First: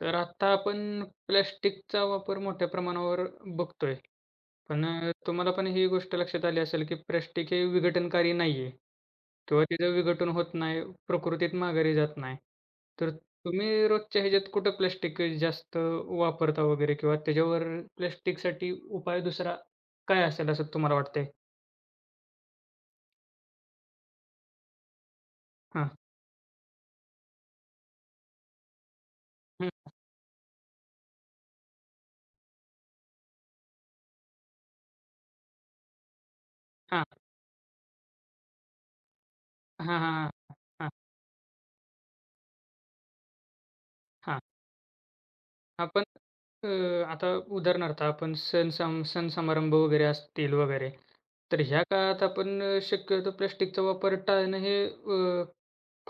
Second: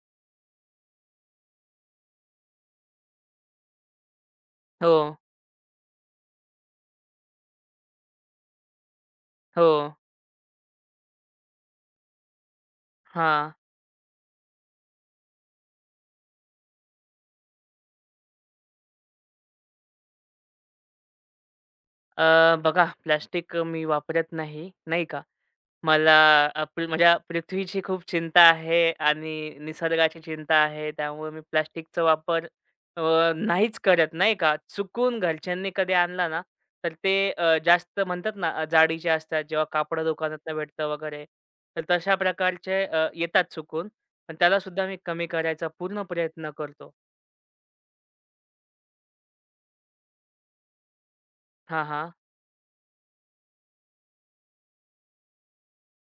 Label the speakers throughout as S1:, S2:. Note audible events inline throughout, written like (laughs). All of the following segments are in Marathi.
S1: तर आत्ता आपण प्लास्टिकचा वापर मोठ्या प्रमाणावर बघतोय. पण
S2: हो,
S1: तुम्हाला पण ही गोष्ट लक्षात आली असेल, की प्लास्टिक हे विघटनकारी नाहीये किंवा
S2: हो.
S1: तिचं विघटन होत नाही, प्रकृतीत माघारी जात नाही. तर
S2: हां.
S1: तुम्ही रोजच्या ह्याच्यात कुठं प्लास्टिक जास्त वापरता वगैरे किंवा त्याच्यावर प्लास्टिकसाठी उपाय दुसरा काय असेल असं तुम्हाला वाटतंय?
S2: बघा, प्लास्टिक मी वापरत नाही, नाही का.
S1: हां.
S2: मला अ, पृ म्हणजे पृथ्वीची खूप चिंता आहे आणि
S1: हं.
S2: निसर्गाची चिंता आहे. त्यामुळे मी प्लास्टिकचा वापर अ, नाहीच करत, नाही का. चुकून घरच्यांनी कधी आणला ना, तर ते जास्त म्हणतात ना जाडीचे असतात जेव्हा
S1: हां,
S2: कापड
S1: हां,
S2: दुकानातनं
S1: हां.
S2: भेटतं
S1: हां,
S2: वगैरे. तर तशा प्रकारचे येतात चुकून. पण
S1: हां.
S2: त्यालासुद्धा मी कमी करायचा पूर्ण
S1: आपण
S2: प्रयत्न
S1: अ,
S2: करतो.
S1: आता उदाहरणार्थ आपण सण समारंभ वगैरे असतील वगैरे, तर ह्या
S2: हां, हां.
S1: काळात आपण शक्यतो प्लास्टिकचा वापर टाळणं हे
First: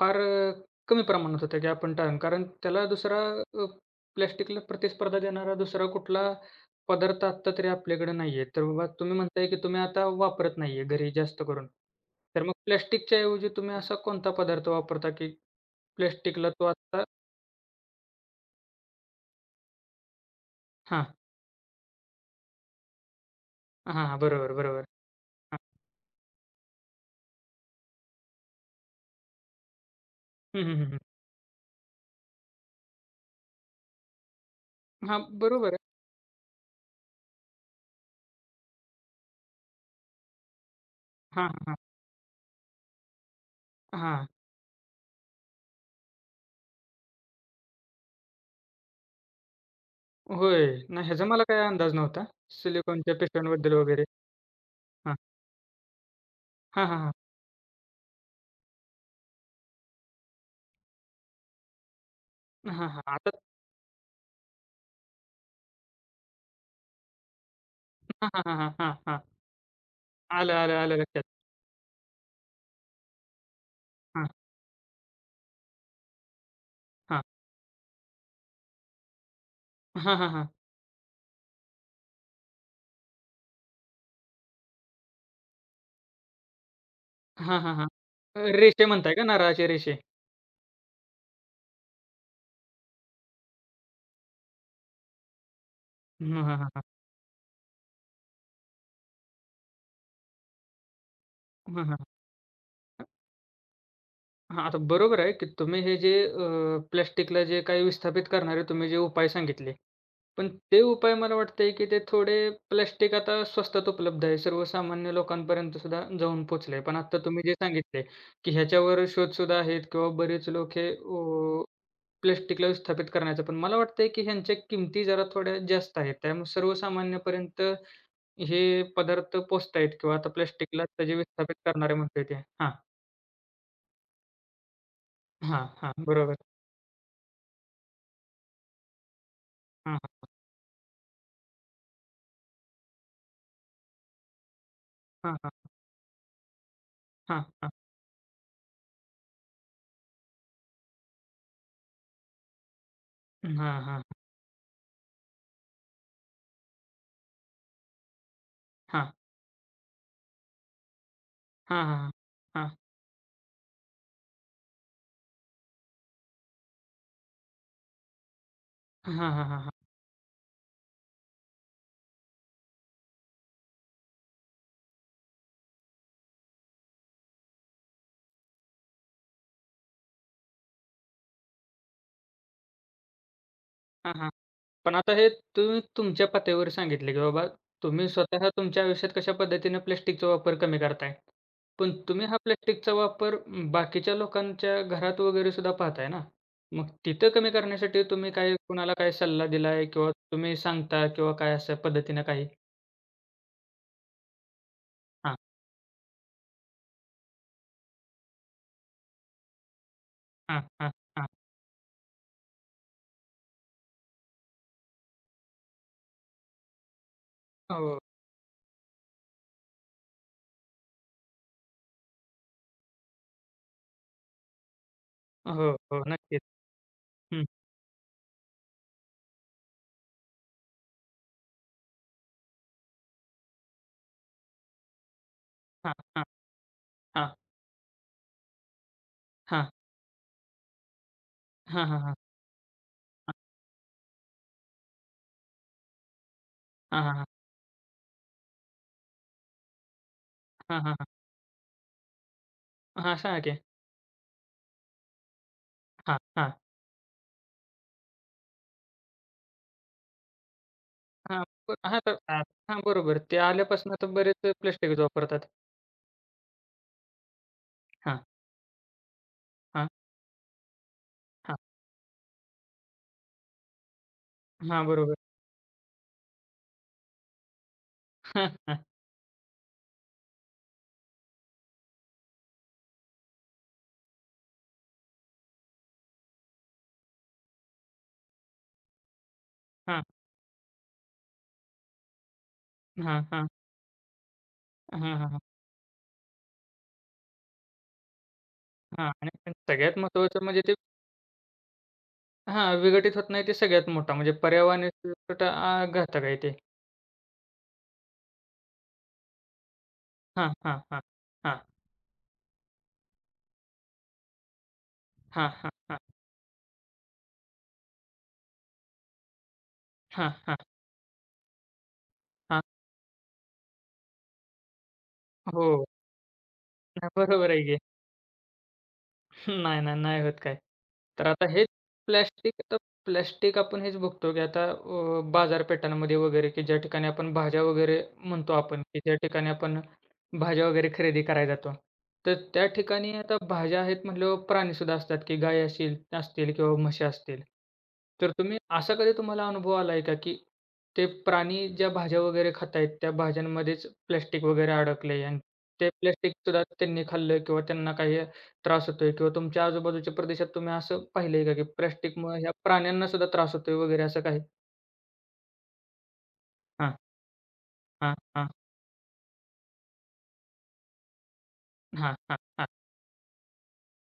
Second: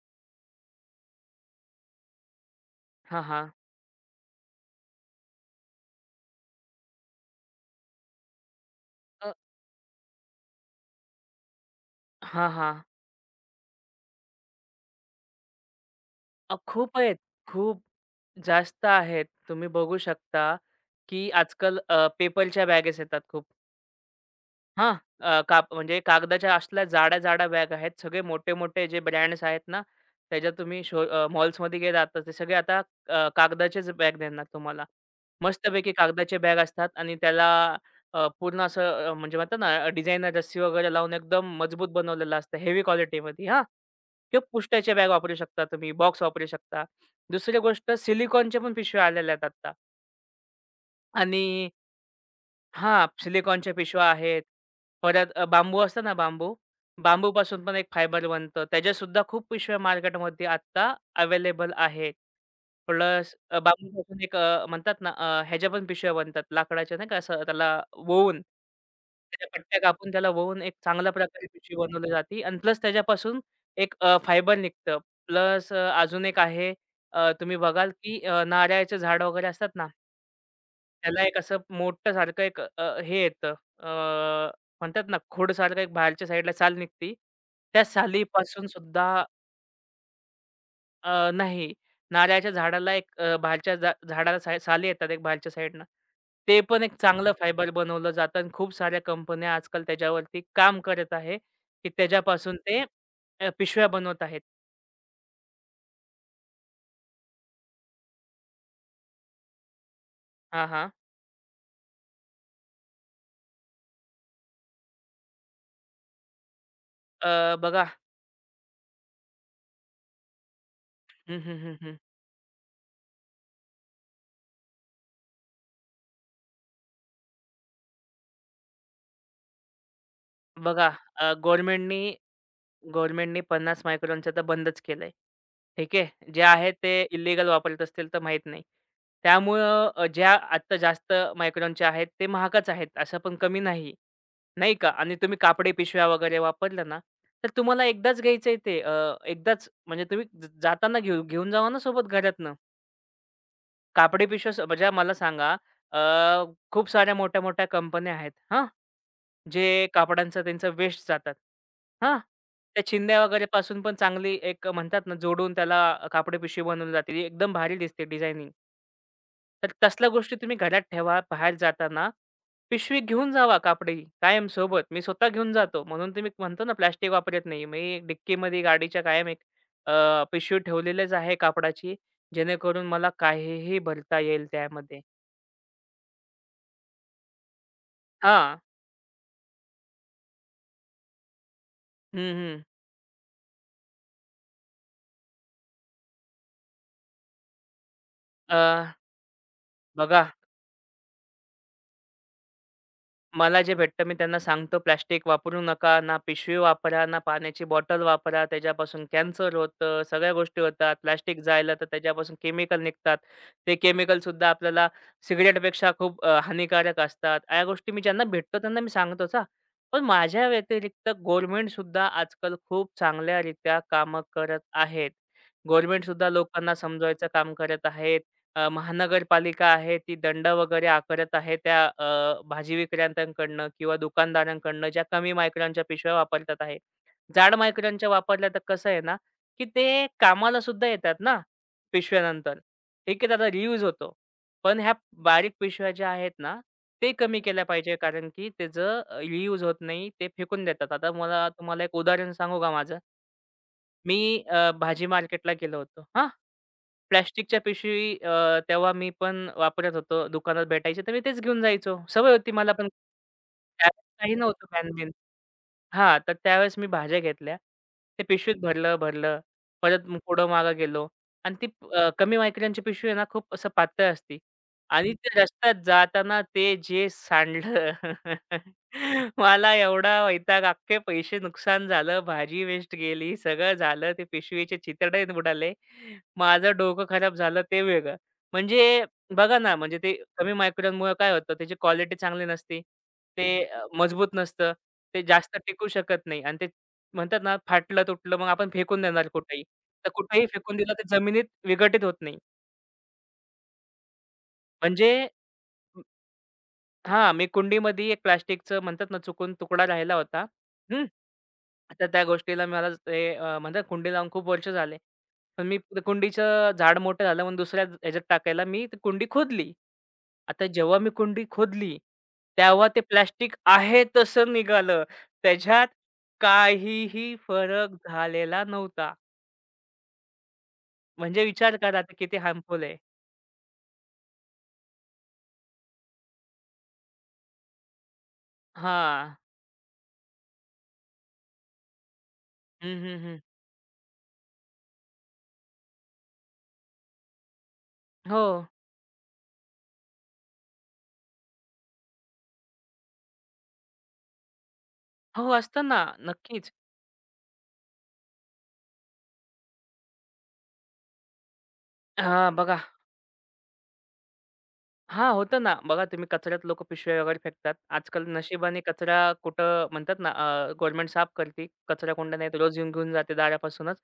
S1: फार कमी प्रमाणात होतं, की आपण टाळणं. कारण त्याला दुसरा
S2: हां, हां.
S1: अ, प्लास्टिकला प्रतिस्पर्धा देणारा दुसरा कुठला पदार्थ आत्ता तरी आपल्याकडे नाही आहे. तर बाबा तुम्ही
S2: अ
S1: म्हणताय, की तुम्ही आता वापरत नाही आहे घरी जास्त करून. तर मग
S2: हां.
S1: प्लास्टिकच्या ऐवजी तुम्ही असा कोणता पदार्थ वापरता, की प्लास्टिकला तो
S2: खूप
S1: आत्ता.
S2: आहेत. खूप जास्त आहेत. तुम्ही बघू शकता,
S1: हां,
S2: की आजकाल पेपरच्या बॅगेस येतात खूप.
S1: हां, हां. बरोबर, बरोबर.
S2: हां. अ, काप म्हणजे कागदाच्या असल्या जाड्या-जाड्या बॅग आहेत. सगळे मोठे-मोठे जे ब्रँड्स आहेत ना, त्याच्यात
S1: हं, हं,
S2: तुम्ही
S1: हं, हं.
S2: मॉल्समध्ये गेलात तर ते सगळे आता कागदाचेच बॅग देणार तुम्हाला.
S1: हां, बरोबर आहे.
S2: मस्तपैकी कागदाचे बॅग असतात आणि त्याला पूर्ण असं म्हणजे म्हणतात ना डिझाइनर रस्सी वगैरे लावून
S1: हां,
S2: एकदम
S1: हां, हां.
S2: मजबूत बनवलेलं असतं हेवी क्वालिटीमध्ये हां.
S1: हां.
S2: किंवा पुष्ट्याच्या बॅग वापरू शकता तुम्ही, बॉक्स वापरू शकता. दुसरी गोष्ट सिलिकॉनच्या पण पिशव्या आलेल्या आहेत आता
S1: होय. नाही, ह्याचा
S2: आणि
S1: मला काही अंदाज नव्हता.
S2: हां,
S1: सिलिकॉनच्या पिशव्यांबद्दल
S2: सिलिकॉनच्या पिशव्या
S1: वगैरे.
S2: आहेत.
S1: हां.
S2: परत बांबू असतो ना बांबू,
S1: हां, हां,
S2: बांबू
S1: हां.
S2: बांबूपासून पण एक फायबर बनतं. त्याच्यासुद्धा खूप पिशव्या मार्केटमध्ये आता, अवेलेबल आहे.
S1: हां, हां. आता.
S2: प्लस बांबूपासून एक म्हणतात ना ह्याच्या पण पिशव्या बनतात लाकडाच्या नाही का असं त्याला
S1: हां,
S2: वळवून,
S1: हां, हां, हां, हां, हां.
S2: त्याच्या पट्ट्या कापून त्याला
S1: आलं,
S2: वळवून एक
S1: आलं, आलं
S2: चांगल्या
S1: लक्षात.
S2: प्रकारे पिशवी बनवली जाते आणि प्लस त्याच्यापासून एक
S1: हां,
S2: फायबर निघतं. प्लस अजून एक आहे,
S1: हां.
S2: तुम्ही बघाल की नारळाचे झाड वगैरे असतात ना,
S1: हां, हां, हां.
S2: त्याला एक असं मोठं सारखं एक अ, हे येतं, अ, म्हणतात ना खोडसारखं एक बाहेरच्या साईडला साल निघते.
S1: हां, हां,
S2: त्या
S1: हां.
S2: सालीपासून
S1: रेषे म्हणताय
S2: सुद्धा
S1: का नारळाचे रेषे?
S2: नाही, नारळाच्या झाडाला एक बाहेरच्या झाडाला साली येतात एक बाहेरच्या साईडनं.
S1: हां, हां,
S2: ते
S1: हां,
S2: पण
S1: हां.
S2: एक चांगलं फायबर बनवलं जातं आणि खूप साऱ्या कंपन्या आजकाल त्याच्यावरती काम करत आहे,
S1: हां,
S2: की
S1: हां.
S2: त्याच्यापासून ते पिशव्या बनवत आहेत.
S1: हां, आता बरोबर आहे, की तुम्ही हे जे प्लास्टिकला जे काही विस्थापित करणारे तुम्ही जे उपाय सांगितले, पण
S2: हां,
S1: ते
S2: हां.
S1: उपाय मला वाटतंय, की ते थोडे. प्लास्टिक आता स्वस्तात उपलब्ध आहे. सर्वसामान्य लोकांपर्यंत सुद्धा जाऊन पोहोचलंय. पण आता तुम्ही जे
S2: बघा.
S1: सांगितलंय, की ह्याच्यावर शोध सुद्धा आहेत किंवा बरेच लोक हे
S2: हं, हं, हं, हं.
S1: प्लास्टिकला विस्थापित करण्याचं. पण मला वाटतंय, की ह्यांच्या किमती जरा थोड्या जास्त आहेत. त्यामुळे सर्वसामान्यपर्यंत हे पदार्थ पोहोचतायत किंवा आता प्लास्टिकला
S2: बघा,
S1: त्याचे विस्थापित करणारे
S2: गव्हर्नमेंटनी
S1: म्हणतोय ते. हां,
S2: गव्हर्नमेंटनी 50 मायक्रॉनचं तर बंदच केलंय.
S1: हां, हां.
S2: ठीक आहे.
S1: बरोबर.
S2: जे आहे ते इल्लीगल वापरत असतील तर माहीत नाही. त्यामुळं
S1: हां,
S2: ज्या आत्ता जास्त मायक्रॉनच्या आहेत ते महागच आहेत, असं पण कमी नाही, नाही का? आणि
S1: हां,
S2: तुम्ही
S1: हां,
S2: कापडी पिशव्या वगैरे वापरल्या ना,
S1: हां,
S2: तर
S1: हां,
S2: तुम्हाला एकदाच घ्यायचंय ते, एकदाच म्हणजे तुम्ही जाताना घेऊन जावा ना सोबत घरातनं.
S1: हां, हां,
S2: कापडी पिशव्या म्हणजे मला सांगा, अ, खूप साऱ्या मोठ्या-मोठ्या कंपन्या आहेत हां.
S1: हां,
S2: जे कापडांचा त्यांचा वेस्ट जातात.
S1: हां, हां, हां,
S2: हां.
S1: हां,
S2: त्या चिंध्या वगैरे पासून पण चांगली एक म्हणतात ना, जोडून त्याला कापडी पिशवी बनवली जाते. ती एकदम भारी दिसते डिझायनिंग.
S1: हां, हां, हां, हां,
S2: तर
S1: हां,
S2: तसल्या गोष्टी तुम्ही घरात ठेवा. बाहेर जाताना पिशवी घेऊन जावा कापडी कायम सोबत. मी स्वतः घेऊन जातो. म्हणून तुम्ही म्हणतो ना, प्लास्टिक वापरत नाही. मी डिक्कीमध्ये गाडीच्या कायम एक पिशवी ठेवलेलीच आहे कापडाची. जेणेकरून मला काहीही भरता
S1: हां.
S2: येईल
S1: पण
S2: त्यामध्ये.
S1: आता हे तुम्ही तुमच्या पातळीवर सांगितलं, की बाबा तुम्ही स्वतः
S2: हां.
S1: तुमच्या आयुष्यात कशा पद्धतीने प्लास्टिकचा वापर कमी करताय. पण
S2: हं,
S1: तुम्ही हा
S2: हं.
S1: प्लास्टिकचा वापर बाकीच्या लोकांच्या घरात वगैरे सुद्धा पाहताय ना. मग तिथं कमी करण्यासाठी तुम्ही काय,
S2: अ,
S1: कुणाला काय सल्ला दिलाय किंवा
S2: बघा,
S1: तुम्ही सांगता किंवा काय अशा पद्धतीनं काही?
S2: मला जे भेटतं मी त्यांना सांगतो, प्लास्टिक
S1: हां,
S2: वापरू नका, ना पिशवी वापरा, ना पाण्याची बॉटल वापरा. त्याच्यापासून कॅन्सर होतं, सगळ्या गोष्टी
S1: हां, हां,
S2: होतात.
S1: हां.
S2: प्लास्टिक जाळलं तर त्याच्यापासून केमिकल निघतात. ते केमिकल सुद्धा आपल्याला सिगारेटपेक्षा खूप हानिकारक असतात. या गोष्टी
S1: हो,
S2: मी ज्यांना भेटतो त्यांना मी सांगतोच हां. पण माझ्या व्यतिरिक्त गव्हर्नमेंटसुद्धा आजकाल खूप चांगल्यारीत्या कामं करत आहेत.
S1: हो, हो.
S2: गव्हर्नमेंटसुद्धा
S1: नक्कीच.
S2: लोकांना समजवायचं
S1: हं.
S2: काम करत आहेत. महानगरपालिका आहे ती दंड वगैरे आकारत आहे त्या भाजी विक्रेत्यांकडनं किंवा दुकानदारांकडनं ज्या कमी मायक्रॉनच्या पिशव्या
S1: हां,
S2: वापरतात आहे.
S1: हां,
S2: जाड मायक्रॉनच्या वापरल्या तर कसं आहे ना, की
S1: हां.
S2: ते कामाला सुद्धा येतात ना
S1: हां, हां, हां.
S2: पिशव्यानंतर. ठीक आहे, त्याचा रियूज होतो. पण ह्या बारीक पिशव्या ज्या आहेत ना,
S1: हां,
S2: ते
S1: हां, हां.
S2: कमी केल्या पाहिजे, कारण की त्याचं रियूज होत नाही. ते फेकून
S1: हां,
S2: देतात.
S1: हां, हां.
S2: आता मला तुम्हाला एक उदाहरण सांगू का माझं?
S1: हां, सांगा की.
S2: मी भाजी मार्केटला गेलो होतो.
S1: हां,
S2: हां.
S1: हां.
S2: प्लास्टिकच्या पिशवी तेव्हा मी पण वापरत होतो. दुकानात भेटायचे तर मी
S1: हां,
S2: तेच घेऊन जायचो.
S1: हां, तर
S2: सवय
S1: हां,
S2: होती मला
S1: हां,
S2: पण.
S1: बरोबर. ते आल्यापासून आता
S2: त्यावेळेस काही
S1: बरेच
S2: नव्हतं (laughs)
S1: प्लास्टिकच
S2: पॅन-बिन.
S1: वापरतात.
S2: हां, तर त्यावेळेस मी भाज्या घेतल्या.
S1: हां,
S2: ते पिशवीत भरलं, भरलं.
S1: हां,
S2: परत मग पुढं मागं गेलो आणि
S1: हां,
S2: ती कमी मायक्रोनची पिशवी आहे ना, खूप असं पातळ असते
S1: हां,
S2: आणि
S1: बरोबर.
S2: ते रस्त्यात जाताना ते जे सांडलं. (laughs)
S1: हां,
S2: (laughs) मला एवढा वैताग, अख्खे पैसे नुकसान झालं, भाजी वेस्ट गेली, सगळं झालं. ते पिशवीचे चितडे बुडाले. माझं डोकं खराब झालं ते वेगळं. म्हणजे बघा ना, म्हणजे
S1: हां,
S2: ते कमी मायक्रोनमुळं काय होतं, त्याची क्वालिटी चांगली नसते.
S1: हां, हां, हां,
S2: ते मजबूत नसतं.
S1: हां,
S2: ते
S1: हां,
S2: जास्त टिकू शकत नाही आणि ते म्हणतात ना, फाटलं तुटलं मग आपण फेकून
S1: हां
S2: देणार
S1: आणि पण
S2: कुठेही.
S1: सगळ्यात
S2: तर
S1: महत्त्वाचं
S2: कुठेही
S1: म्हणजे ते.
S2: फेकून दिलं तर जमिनीत विघटित होत नाही.
S1: हां, विघटित होत नाही, ते सगळ्यात मोठा म्हणजे
S2: म्हणजे
S1: पर्यावरणाचा घातक आहे ते.
S2: हां, मी कुंडीमध्ये एक प्लास्टिकचं म्हणतात ना, चुकून तुकडा राहिला होता.
S1: हां, हां, हां, हां,
S2: आता त्या गोष्टीला मला ते म्हणतात कुंडी लावून खूप वर्ष झाले.
S1: हां,
S2: पण
S1: हां,
S2: मी
S1: हां,
S2: ते कुंडीचं झाड मोठं झालं म्हणून दुसऱ्या ह्याच्यात टाकायला मी ती कुंडी खोदली.
S1: हां, हां,
S2: आता जेव्हा मी कुंडी खोदली,
S1: हां.
S2: तेव्हा ते प्लास्टिक आहे तसं निघालं.
S1: हो.
S2: त्याच्यात
S1: नाही,
S2: काहीही
S1: बरोबर आहे की.
S2: फरक झालेला नव्हता.
S1: नाही, नाही, नाही होत काय. तर
S2: म्हणजे
S1: आता हेच
S2: विचार करा ते किती
S1: प्लास्टिक, तर
S2: हार्मफुल आहे.
S1: प्लास्टिक आपण हेच बघतो, की आता बाजारपेठांमध्ये वगैरे, की ज्या ठिकाणी आपण भाज्या वगैरे म्हणतो आपण, की ज्या
S2: हां.
S1: ठिकाणी आपण भाज्या वगैरे खरेदी करायला जातो. तर त्या
S2: हं,
S1: ठिकाणी
S2: हं,
S1: आता
S2: हं.
S1: भाज्या आहेत म्हटल्यावर प्राणीसुद्धा असतात, की गाय असेल असतील किंवा म्हशी असतील. तर
S2: हो.
S1: तुम्ही असा कधी, तुम्हाला अनुभव आला आहे का, की ते प्राणी ज्या भाज्या वगैरे खात आहेत, त्या भाज्यांमध्येच प्लास्टिक वगैरे अडकलंय आणि
S2: हो, असतं
S1: ते
S2: ना.
S1: प्लास्टिकसुद्धा
S2: नक्कीच.
S1: त्यांनी खाल्लं किंवा त्यांना काही त्रास होतोय किंवा तुमच्या आजूबाजूच्या प्रदेशात तुम्ही असं पाहिलंय का, की प्लास्टिकमुळे
S2: हां,
S1: ह्या
S2: बघा.
S1: प्राण्यांना सुद्धा त्रास होतोय वगैरे असं काही?
S2: हां, होतं ना. बघा, तुम्ही कचऱ्यात लोक
S1: हां,
S2: पिशव्या वगैरे फेकतात.
S1: हां,
S2: आजकाल
S1: हां,
S2: नशिबाने कचरा कुठं म्हणतात ना, गव्हर्नमेंट साफ करते.
S1: हां,
S2: कचराकुंड्या
S1: हां,
S2: नाहीत,
S1: हां.
S2: रोज येऊन घेऊन जाते दारापासूनच.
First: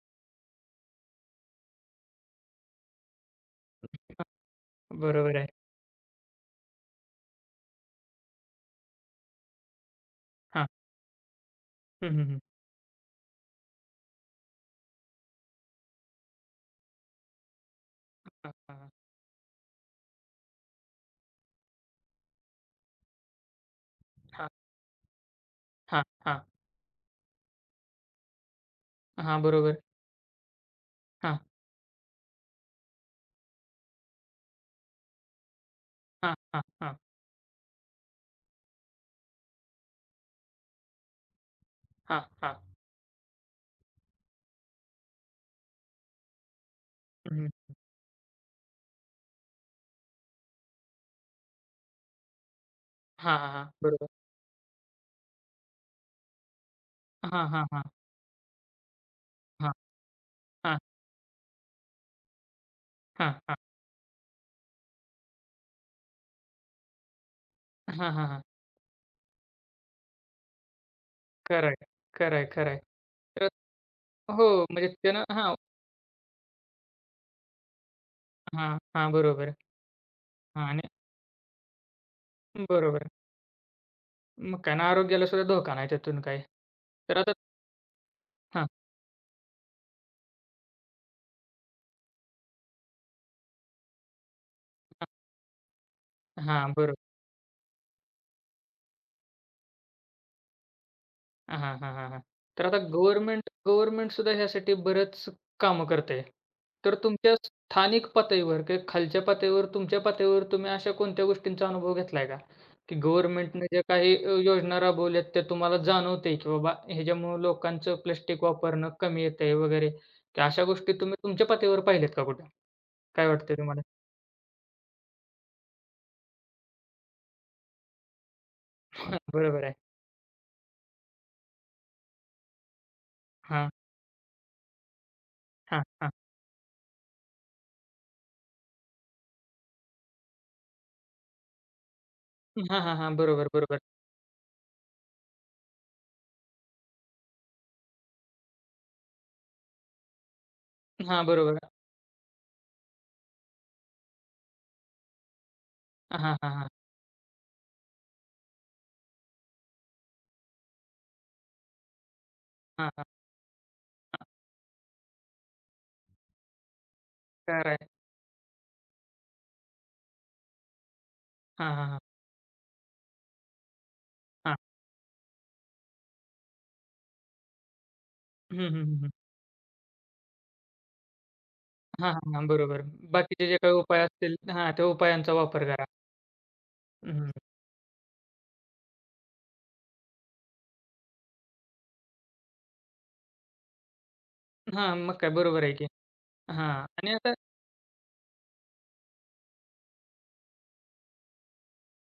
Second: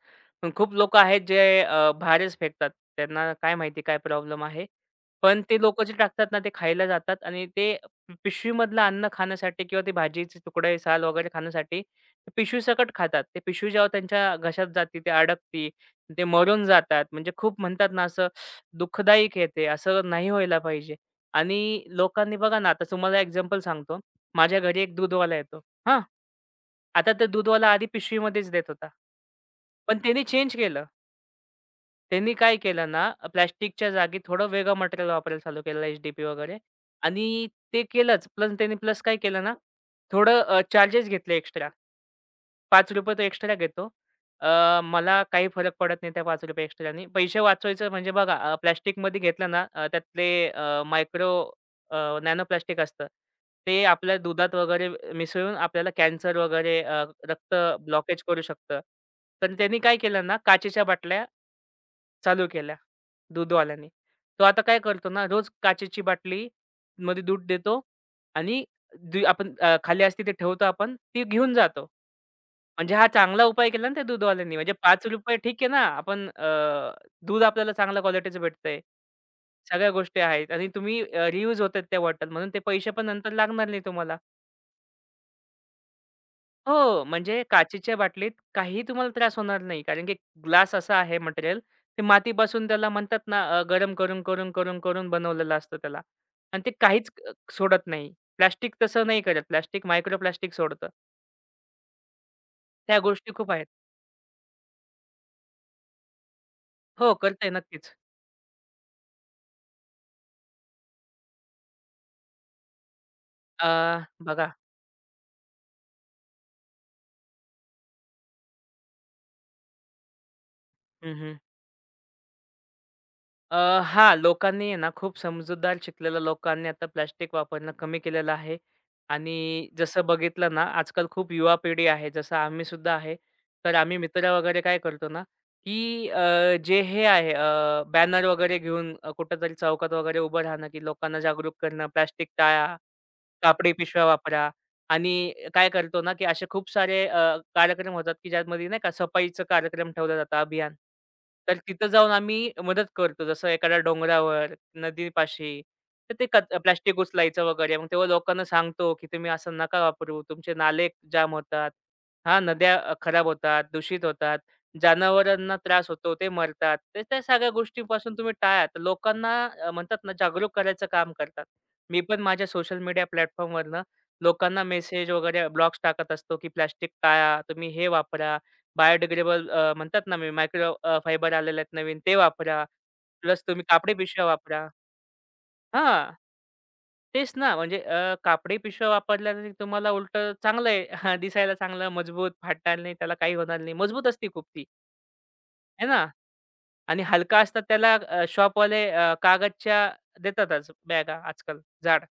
S2: पण खूप लोक आहेत जे बाहेरच फेकतात. त्यांना काय माहिती काय प्रॉब्लेम आहे.
S1: बरोबर
S2: पण
S1: आहे.
S2: ते लोकं जे टाकतात ना, ते खायला जातात आणि ते पिशवीमधलं अन्न खाण्यासाठी किंवा ते भाजीचे
S1: हां.
S2: तुकडे, साल वगैरे खाण्यासाठी
S1: हं, हं, हं.
S2: पिशवीसकट खातात. ते पिशवी जेव्हा त्यांच्या घशात जाते, ते अडकते. ते मरून जातात. म्हणजे खूप म्हणतात ना, असं
S1: हां, हां,
S2: दुःखदायक आहे, असं नाही व्हायला पाहिजे. आणि लोकांनी बघा ना, आता तुम्हाला एक्झाम्पल सांगतो.
S1: हां,
S2: माझ्या घरी एक दूधवाला येतो. हां.
S1: हां, हां.
S2: आता तो दूधवाला आधी पिशवीमध्येच देत होता.
S1: हां, बरोबर.
S2: पण त्यानी चेंज केलं.
S1: हां,
S2: त्यांनी काय केलं ना, प्लास्टिकच्या जागी थोडं वेगळं मटेरियल वापरायला चालू केलं, एच-डी-पी
S1: हां,
S2: वगैरे
S1: हां, हां,
S2: आणि ते केलंच. प्लस त्यांनी काय केलं ना, थोडं चार्जेस घेतले एक्स्ट्रा.
S1: हां, हां.
S2: ₹5 तो एक्स्ट्रा घेतो. मला काही फरक पडत नाही त्या ₹5 एक्स्ट्रानी. पैसे
S1: हं.
S2: वाचवायचं म्हणजे बघा, प्लास्टिकमध्ये घेतलं ना, त्यातले मायक्रो नॅनो प्लास्टिक असतं.
S1: हां, हां, हां.
S2: ते
S1: बरोबर.
S2: आपल्या दुधात वगैरे मिसळून आपल्याला कॅन्सर वगैरे
S1: हां,
S2: रक्त
S1: हां, हां,
S2: ब्लॉकेज करू शकतं. तर
S1: हां, हां,
S2: त्यांनी काय केलं ना,
S1: हां,
S2: काचेच्या बाटल्या चालू केल्या
S1: हां.
S2: दूधवाल्यानी. तो आता काय करतो ना, रोज काचेची बाटली मध्ये दूध देतो
S1: हां, हां, हां.
S2: आणि आपण खाली असते ते ठेवतो आपण, ती घेऊन
S1: खरं
S2: जातो.
S1: आहे, खरं आहे, खरं आहे.
S2: म्हणजे हा चांगला
S1: तर
S2: उपाय केला ना त्या
S1: हो,
S2: दूधवाल्यांनी. म्हणजे
S1: म्हणजे त्यानं
S2: ₹5
S1: हां,
S2: ठीक आहे ना, आपण, दूध आपल्याला चांगल्या क्वालिटीचं
S1: हां,
S2: भेटतंय.
S1: हां, बरोबर.
S2: सगळ्या गोष्टी आहेत
S1: हां
S2: आणि
S1: आणि
S2: तुम्ही, रियूज होतात त्या बॉटल म्हणून ते पैसे पण
S1: बरोबर.
S2: नंतर लागणार नाही तुम्हाला.
S1: मग काय ना, आरोग्याला सुद्धा धोका नाही त्यातून काही.
S2: हो,
S1: तर आता
S2: म्हणजे काचेच्या बाटलीत काहीही तुम्हाला त्रास होणार नाही. कारण की ग्लास असा आहे मटेरियल, ते मातीपासून त्याला म्हणतात ना, गरम करून, करून, करून, करून बनवलेलं असतं त्याला आणि ते
S1: हां, बरोबर.
S2: काहीच सोडत नाही. प्लास्टिक तसं नाही करत. प्लास्टिक मायक्रो प्लास्टिक सोडतं.
S1: हां, हां, हां, हां. तर आता
S2: त्या गोष्टी
S1: गव्हर्नमेंट
S2: खूप आहेत.
S1: गव्हर्नमेंटसुद्धा ह्यासाठी बरंच कामं करते. तर
S2: हो,
S1: तुमच्या
S2: करतंय नक्कीच.
S1: स्थानिक पातळीवर किंवा खालच्या पातळीवर, तुमच्या पातळीवर तुम्ही अशा कोणत्या गोष्टींचा अनुभव घेतलाय का? की
S2: अ,
S1: गव्हर्नमेंटने ज्या काही
S2: बघा.
S1: योजना राबवल्यात, त्या तुम्हाला जाणवतंय, की बाबा ह्याच्यामुळं लोकांचं प्लास्टिक वापरणं कमी येतंय वगैरे. की अशा गोष्टी
S2: हं,
S1: तुम्ही
S2: हं.
S1: तुमच्या पातळीवर पाहिल्यात का कुठं? काय
S2: अ,
S1: वाटतंय तुम्हाला?
S2: हां, लोकांनी आहे ना, खूप समजूतदार शिकलेल्या लोकांनी आता प्लास्टिक वापरणं कमी केलेलं आहे
S1: (laughs) हां, बरोबर
S2: आणि
S1: आहे.
S2: जसं बघितलं ना, आजकाल खूप युवा पिढी आहे, जसं आम्ही सुद्धा आहे.
S1: हां,
S2: तर आम्ही मित्र वगैरे काय करतो ना,
S1: हां,
S2: की
S1: हां.
S2: अ, जे हे आहे अ, बॅनर वगैरे घेऊन कुठेतरी चौकात वगैरे उभं राहणं, की लोकांना जागरूक करणं, प्लास्टिक टाळा,
S1: हां, हां, हां. बरोबर,
S2: कापडी
S1: बरोबर.
S2: पिशव्या वापरा. आणि काय करतो ना, की असे खूप सारे कार्यक्रम होतात, की ज्यामध्ये नाही का सफाईचं कार्यक्रम ठेवलं जातं अभियान.
S1: हां,
S2: तर
S1: बरोबर.
S2: तिथं जाऊन आम्ही मदत करतो. जसं एखाद्या डोंगरावर, नदीपाशी, तर
S1: हां,
S2: ते
S1: हां, हां.
S2: प्लास्टिक उचलायचं वगैरे. मग तेव्हा लोकांना सांगतो, की तुम्ही असं नका वापरू. तुमचे नाले जाम होतात. हां, नद्या
S1: हां, हां,
S2: खराब होतात, दूषित
S1: हां.
S2: होतात. जनावरांना त्रास होतो, ते मरतात. तर त्या सगळ्या
S1: खरं आहे.
S2: गोष्टीपासून तुम्ही टाळा. तर लोकांना म्हणतात ना, जागरूक करायचं काम करतात.
S1: हां, हां, हां.
S2: मी पण माझ्या सोशल मीडिया
S1: हां.
S2: लोकांना मेसेज वगैरे ब्लॉग्स टाकत असतो, की प्लास्टिक टाळा, तुम्ही हे वापरा.
S1: हं, हं, हं, हं.
S2: बायोडिग्रेडेबल म्हणतात ना, मी मायक्रो फायबर आलेले आहेत नवीन,
S1: हां,
S2: ते
S1: हां, हां.
S2: वापरा.
S1: बरोबर.
S2: प्लस
S1: बाकीचे जे
S2: तुम्ही
S1: काही
S2: कापडी
S1: उपाय
S2: पिशव्या
S1: असतील
S2: वापरा.
S1: हां, त्या उपायांचा वापर करा.
S2: हां,
S1: हं,
S2: तेच ना, म्हणजे कापडी पिशव्या वापरल्या तरी तुम्हाला उलटं चांगलं आहे. (laughs) हां, दिसायला चांगलं, मजबूत, फाटणार नाही, त्याला काही होणार नाही. मजबूत असते खूप ती,
S1: हां, मग काय बरोबर आहे
S2: आहे
S1: की.
S2: ना?
S1: हां
S2: आणि
S1: आणि आता
S2: हलका असतात, त्याला शॉपवाले कागदच्या देतातच बॅगा आजकाल जाड.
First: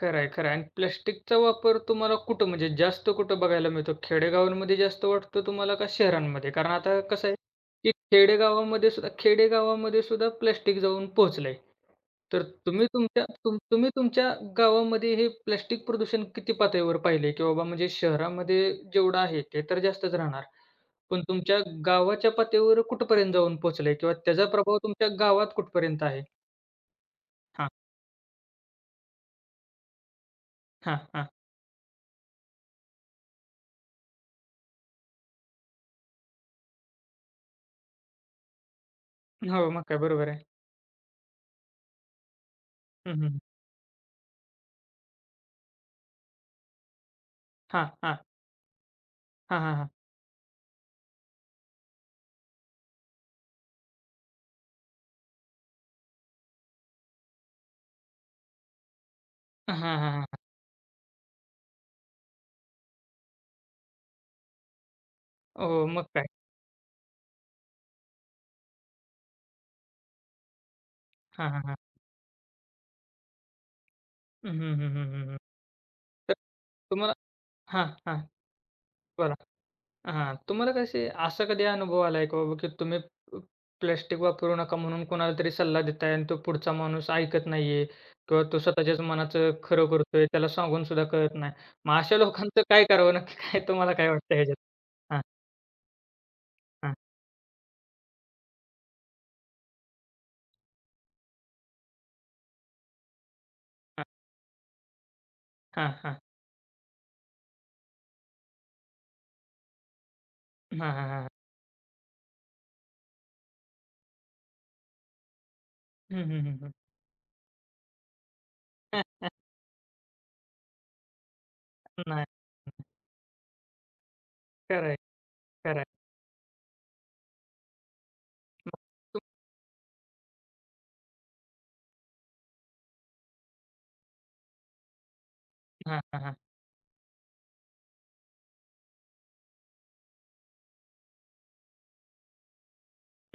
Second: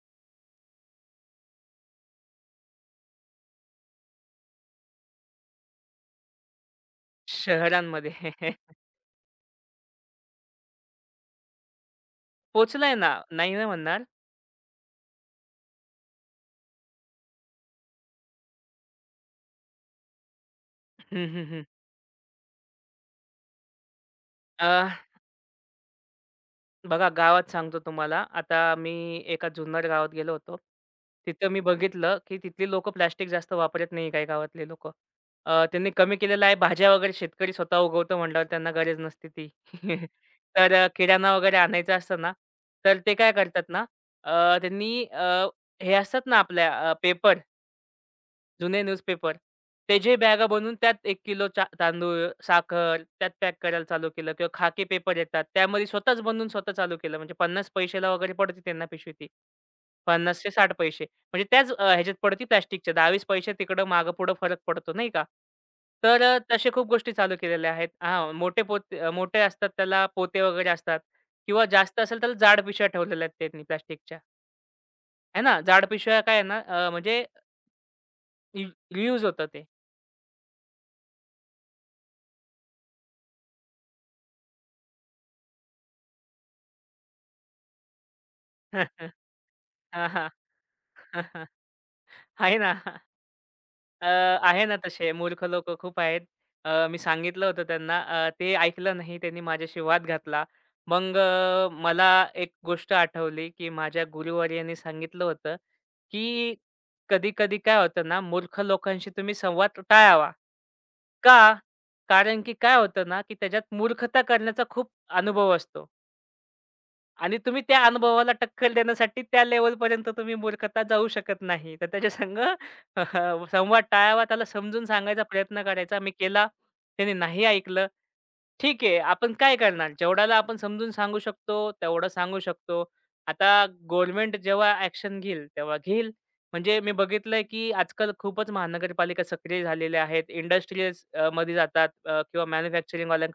S1: खरं आहे, खरं आहे. आणि प्लास्टिकचा वापर तुम्हाला कुठं, म्हणजे जास्त कुठं बघायला मिळतो? खेडेगावांमध्ये जास्त वाटतो तुम्हाला का शहरांमध्ये? कारण आता कसं आहे, की
S2: शहरांमध्ये. (laughs)
S1: खेडेगावामध्ये सुद्धा प्लास्टिक जाऊन पोहोचलंय. तर तुम्ही
S2: पोहोचलंय ना,
S1: तुमच्या
S2: नाही
S1: तुम
S2: नाही
S1: तुम्ही
S2: म्हणणार.
S1: तुमच्या गावामध्ये हे प्लास्टिक प्रदूषण किती पातळीवर पाहिलंय? की बाबा म्हणजे शहरामध्ये जेवढं आहे ते तर जास्तच राहणार. पण
S2: हं, हं,
S1: तुमच्या
S2: हं.
S1: गावाच्या पातळीवर कुठपर्यंत जाऊन पोहोचलंय किंवा त्याचा प्रभाव तुमच्या गावात कुठपर्यंत आहे?
S2: बघा, गावात
S1: हां,
S2: सांगतो तुम्हाला. आता मी एका जुन्नर गावात गेलो होतो.
S1: हां, हां.
S2: तिथं मी बघितलं, की तिथली लोकं प्लास्टिक जास्त वापरत नाही, काही गावातले लोकं. त्यांनी कमी केलेलं आहे. भाज्या वगैरे शेतकरी स्वतः उगवतो म्हटल्यावर त्यांना गरज नसते ती.
S1: हो, मग काय
S2: (laughs)
S1: बरोबर आहे.
S2: तर किराणा वगैरे आणायचा असतं ना, तर ते
S1: हं,
S2: काय
S1: हं.
S2: करतात ना, अ, त्यांनी अ, हे असतात ना आपल्या पेपर,
S1: हां, हां.
S2: जुने न्यूजपेपर.
S1: हां, हां, हां.
S2: ते जे बॅगा बनवून त्यात एक किलो चा तांदूळ, साखर त्यात पॅक करायला चालू केलं किंवा खाकी पेपर येतात. त्यामध्ये स्वतःच बनवून स्वतः चालू केलं. म्हणजे 50 पैशाला वगैरे पडते त्यांना पिशवी ती.
S1: हां, हां,
S2: 50
S1: हां.
S2: ते 60 पैसे. म्हणजे त्याच ह्याच्यात पडती प्लास्टिकच्या. 20 पैसे तिकडं मागं-पुढं फरक पडतो नाही का?
S1: हो, मग
S2: तर
S1: काय?
S2: तसे खूप गोष्टी चालू केलेल्या आहेत. हां, मोठे पोते मोठे असतात त्याला पोते वगैरे असतात
S1: हां, हां,
S2: किंवा
S1: हां.
S2: जास्त असेल तर जाड पिशव्या ठेवलेल्या आहेत त्यांनी प्लास्टिकच्या.
S1: हं, हं, हं, हं, हं, हं.
S2: आहे ना? जाड पिशव्या
S1: तर
S2: काय आहे ना,
S1: तुम्हाला
S2: म्हणजे
S1: हां, हां.
S2: रियूज
S1: बोला.
S2: होतं ते.
S1: हां, तुम्हाला कसे, असा कधी अनुभव आलाय का बाबा, की तुम्ही प प्लास्टिक वापरू नका म्हणून कोणाला तरी सल्ला देताय आणि तो पुढचा माणूस ऐकत नाहीये किंवा तो स्वतःच्याच
S2: (laughs)
S1: मनाचं खरं
S2: हां,
S1: करतोय,
S2: हां.
S1: त्याला सांगून सुद्धा कळत
S2: (laughs)
S1: नाही. मग अशा
S2: आहे
S1: लोकांचं
S2: ना.
S1: काय करावं नक्की (laughs) काय, तुम्हाला काय वाटतं ह्याच्यात?
S2: आहे ना, तसे
S1: हां,
S2: मूर्ख लोकं खूप आहेत.
S1: हां,
S2: मी सांगितलं होतं त्यांना, ते ऐकलं नाही. त्यांनी माझ्याशी वाद घातला. मग मला एक गोष्ट आठवली, की माझ्या
S1: हां.
S2: गुरुवर्यांनी सांगितलं होतं,
S1: हां, हां.
S2: की कधी-कधी काय होतं ना, मूर्ख लोकांशी तुम्ही संवाद टाळावा.
S1: हां, हां, हां.
S2: का? कारण की काय होतं ना, की त्याच्यात मूर्खता करण्याचा खूप अनुभव असतो.
S1: हं, हं, हं, हं.
S2: आणि तुम्ही त्या अनुभवाला टक्कल देण्यासाठी त्या लेव्हलपर्यंत तुम्ही मूर्खता जाऊ शकत नाही. तर त्याच्या
S1: नाही.
S2: संग (laughs) संवाद टाळावा, त्याला समजून
S1: खरं आहे,
S2: सांगायचा प्रयत्न
S1: खरं आहे.
S2: करायचा. मी केला, त्याने नाही ऐकलं.
S1: मग
S2: ठीक आहे.
S1: तुम
S2: आपण काय करणार? जेवढ्याला आपण समजून सांगू शकतो, तेवढं सांगू शकतो. आता गव्हर्नमेंट जेव्हा ॲक्शन घेईल, तेव्हा
S1: हां,
S2: घेईल.
S1: हां, हां.
S2: म्हणजे मी बघितलंय, की आजकाल खूपच महानगरपालिका सक्रिय झालेल्या आहेत. इंडस्ट्रीज मध्ये जातात किंवा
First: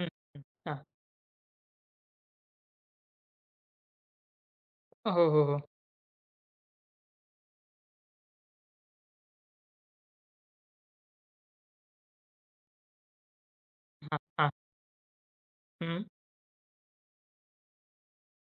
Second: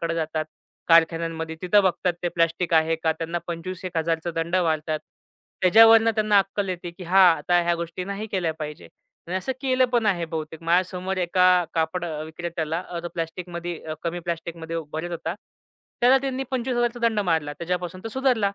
S1: हं,
S2: जातात.
S1: हां.
S2: कारखान्यांमध्ये तिथं बघतात ते प्लास्टिक आहे का? त्यांना 25,000-1,000 चा दंड घालतात.
S1: हो, हो, हो. हो.
S2: त्याच्यावरनं त्यांना अक्कल येते, की हां, आता ह्या गोष्टी नाही केल्या पाहिजे. आणि असं केलं पण आहे बहुतेक. माझ्यासमोर एका कापड विक्रेत्याला, अ, तो प्लास्टिकमध्ये अ,
S1: हां,
S2: कमी
S1: हां.
S2: प्लास्टिकमध्ये भरत होता.
S1: हं.
S2: त्याला त्यांनी 25,000 चा दंड मारला. त्याच्यापासून तो सुधारला.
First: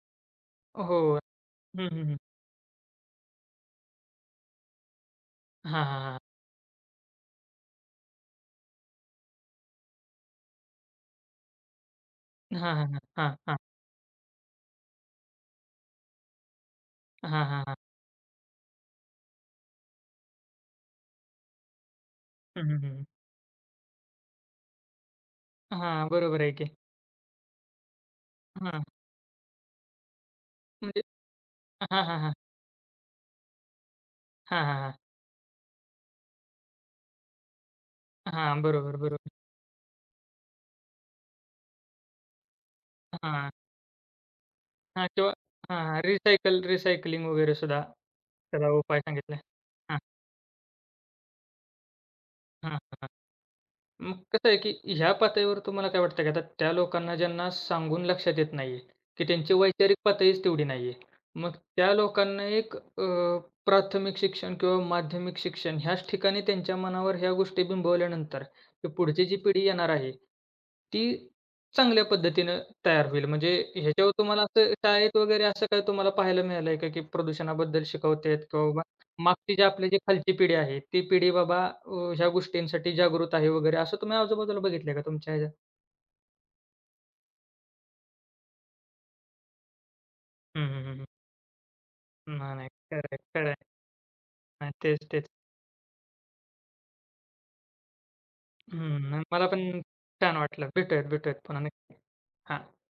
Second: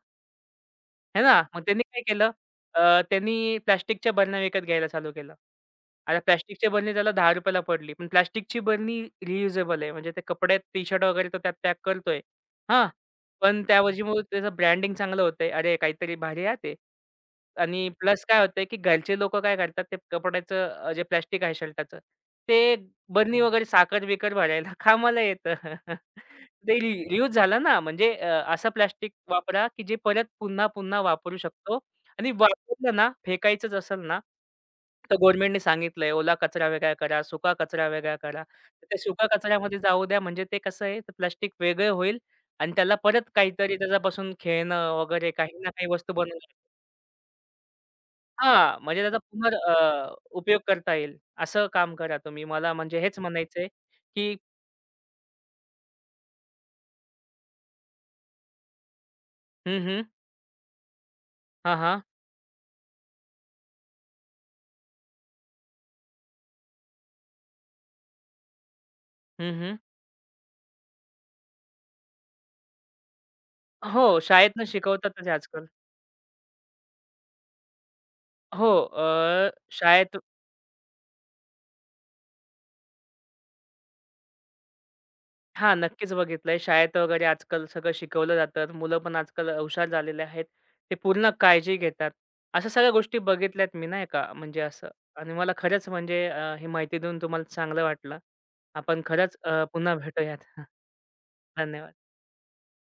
S1: हो.
S2: आहे ना. मग त्यांनी
S1: हं,
S2: काय
S1: हं, हं.
S2: केलं, अ, त्यांनी प्लास्टिकच्या बरण्या विकत घ्यायला चालू केलं.
S1: हां, हां,
S2: आता
S1: हां.
S2: प्लास्टिकची बरणी त्याला ₹10 ला पडली. पण प्लास्टिकची बरणी रियुजेबल आहे. म्हणजे ते कपडे, टी-शर्ट वगैरे तो त्यात पॅक करतोय.
S1: हां,
S2: हां.
S1: हां, हां. हां, हां.
S2: पण त्याऐवजी मग त्याचं ब्रँडिंग चांगलं होतंय. अरे काहीतरी भारी आहे ते.
S1: हां, हां, हां.
S2: आणि प्लस काय होतंय, की घरचे लोकं काय करतात ते कपड्याचं, जे प्लास्टिक आहे शर्टाचं,
S1: हं,
S2: ते
S1: हं,
S2: बरणी वगैरे साखर-बिखर भरायला (laughs) कामाला येतं.
S1: हां, बरोबर आहे की.
S2: ते रियूज झाला ना, म्हणजे असं
S1: हां,
S2: प्लास्टिक वापरा, की जे परत पुन्हा-पुन्हा
S1: म्हणजे
S2: वापरू शकतो
S1: हां, हां,
S2: आणि
S1: हां.
S2: वापरलं ना, फेकायचंच असेल ना,
S1: हां, हां, हां.
S2: तर गव्हर्नमेंटने सांगितलंय, ओला कचरा वेगळा करा, सुका कचरा वेगळा करा.
S1: हां,
S2: तर
S1: बरोबर,
S2: ते सुका
S1: बरोबर.
S2: कचऱ्यामध्ये जाऊ द्या, म्हणजे ते कसं आहे, ते प्लास्टिक वेगळं होईल आणि त्याला परत
S1: हां,
S2: काहीतरी त्याच्यापासून खेळणं
S1: हां
S2: वगैरे
S1: किंवा
S2: काही ना काही
S1: हां,
S2: वस्तू बनवणार.
S1: रिसायकल रिसायकलिंग वगैरे सुद्धा त्याला
S2: हां,
S1: उपाय
S2: म्हणजे त्याचा
S1: सांगितला.
S2: उपयोग करता येईल. असं काम करा तुम्ही. मला
S1: हां,
S2: म्हणजे
S1: हां.
S2: हेच म्हणायचंय,
S1: मग
S2: की
S1: कसं आहे, की ह्या पातळीवर तुम्हाला काय वाटतं, की आता त्या लोकांना ज्यांना सांगून लक्षात येत नाहीये, की त्यांची
S2: हं,
S1: वैचारिक
S2: हं.
S1: पातळीच तेवढी नाहीये. मग
S2: हां,
S1: त्या
S2: हां.
S1: लोकांना एक प्राथमिक शिक्षण किंवा माध्यमिक शिक्षण ह्याच ठिकाणी त्यांच्या मनावर ह्या गोष्टी बिंबवल्यानंतर, की पुढची जी
S2: हं,
S1: पिढी
S2: हं.
S1: येणार आहे, ती चांगल्या पद्धतीनं तयार होईल. म्हणजे
S2: हो,
S1: ह्याच्यावर तुम्हाला
S2: शाळेतनं
S1: असं शाळेत
S2: शिकवतातच
S1: वगैरे
S2: आजकाल.
S1: असं काही तुम्हाला पाहायला मिळालंय का, की प्रदूषणाबद्दल शिकवतायत
S2: हो,
S1: किंवा मागची जे आपली जी
S2: शाळेत.
S1: खालची पिढी आहे, ती पिढी बाबा ह्या गोष्टींसाठी जागृत आहे वगैरे असं तुम्ही आजूबाजूला बघितलंय का तुमच्या ह्याच्या?
S2: हां, नक्कीच बघितलंय. शाळेत वगैरे आजकाल सगळं शिकवलं जातं. मुलं पण आजकाल हुशार झालेले आहेत.
S1: हं, हं,
S2: ते
S1: हं, हं.
S2: पूर्ण काळजी घेतात.
S1: नाही, नाही.
S2: अशा सगळ्या
S1: खरं आहे,
S2: गोष्टी
S1: खरं आहे.
S2: बघितल्यात मी नाही का, म्हणजे
S1: हां,
S2: असं,
S1: तेच, तेच.
S2: आणि मला खरंच म्हणजे ही माहिती देऊन तुम्हाला चांगलं वाटलं. आपण
S1: हं,
S2: खरंच
S1: मला पण
S2: पुन्हा भेटूयात.
S1: छान
S2: (laughs)
S1: वाटलं. भेटूयात, भेटूयात पुन्हा
S2: धन्यवाद.
S1: नक्की. हां.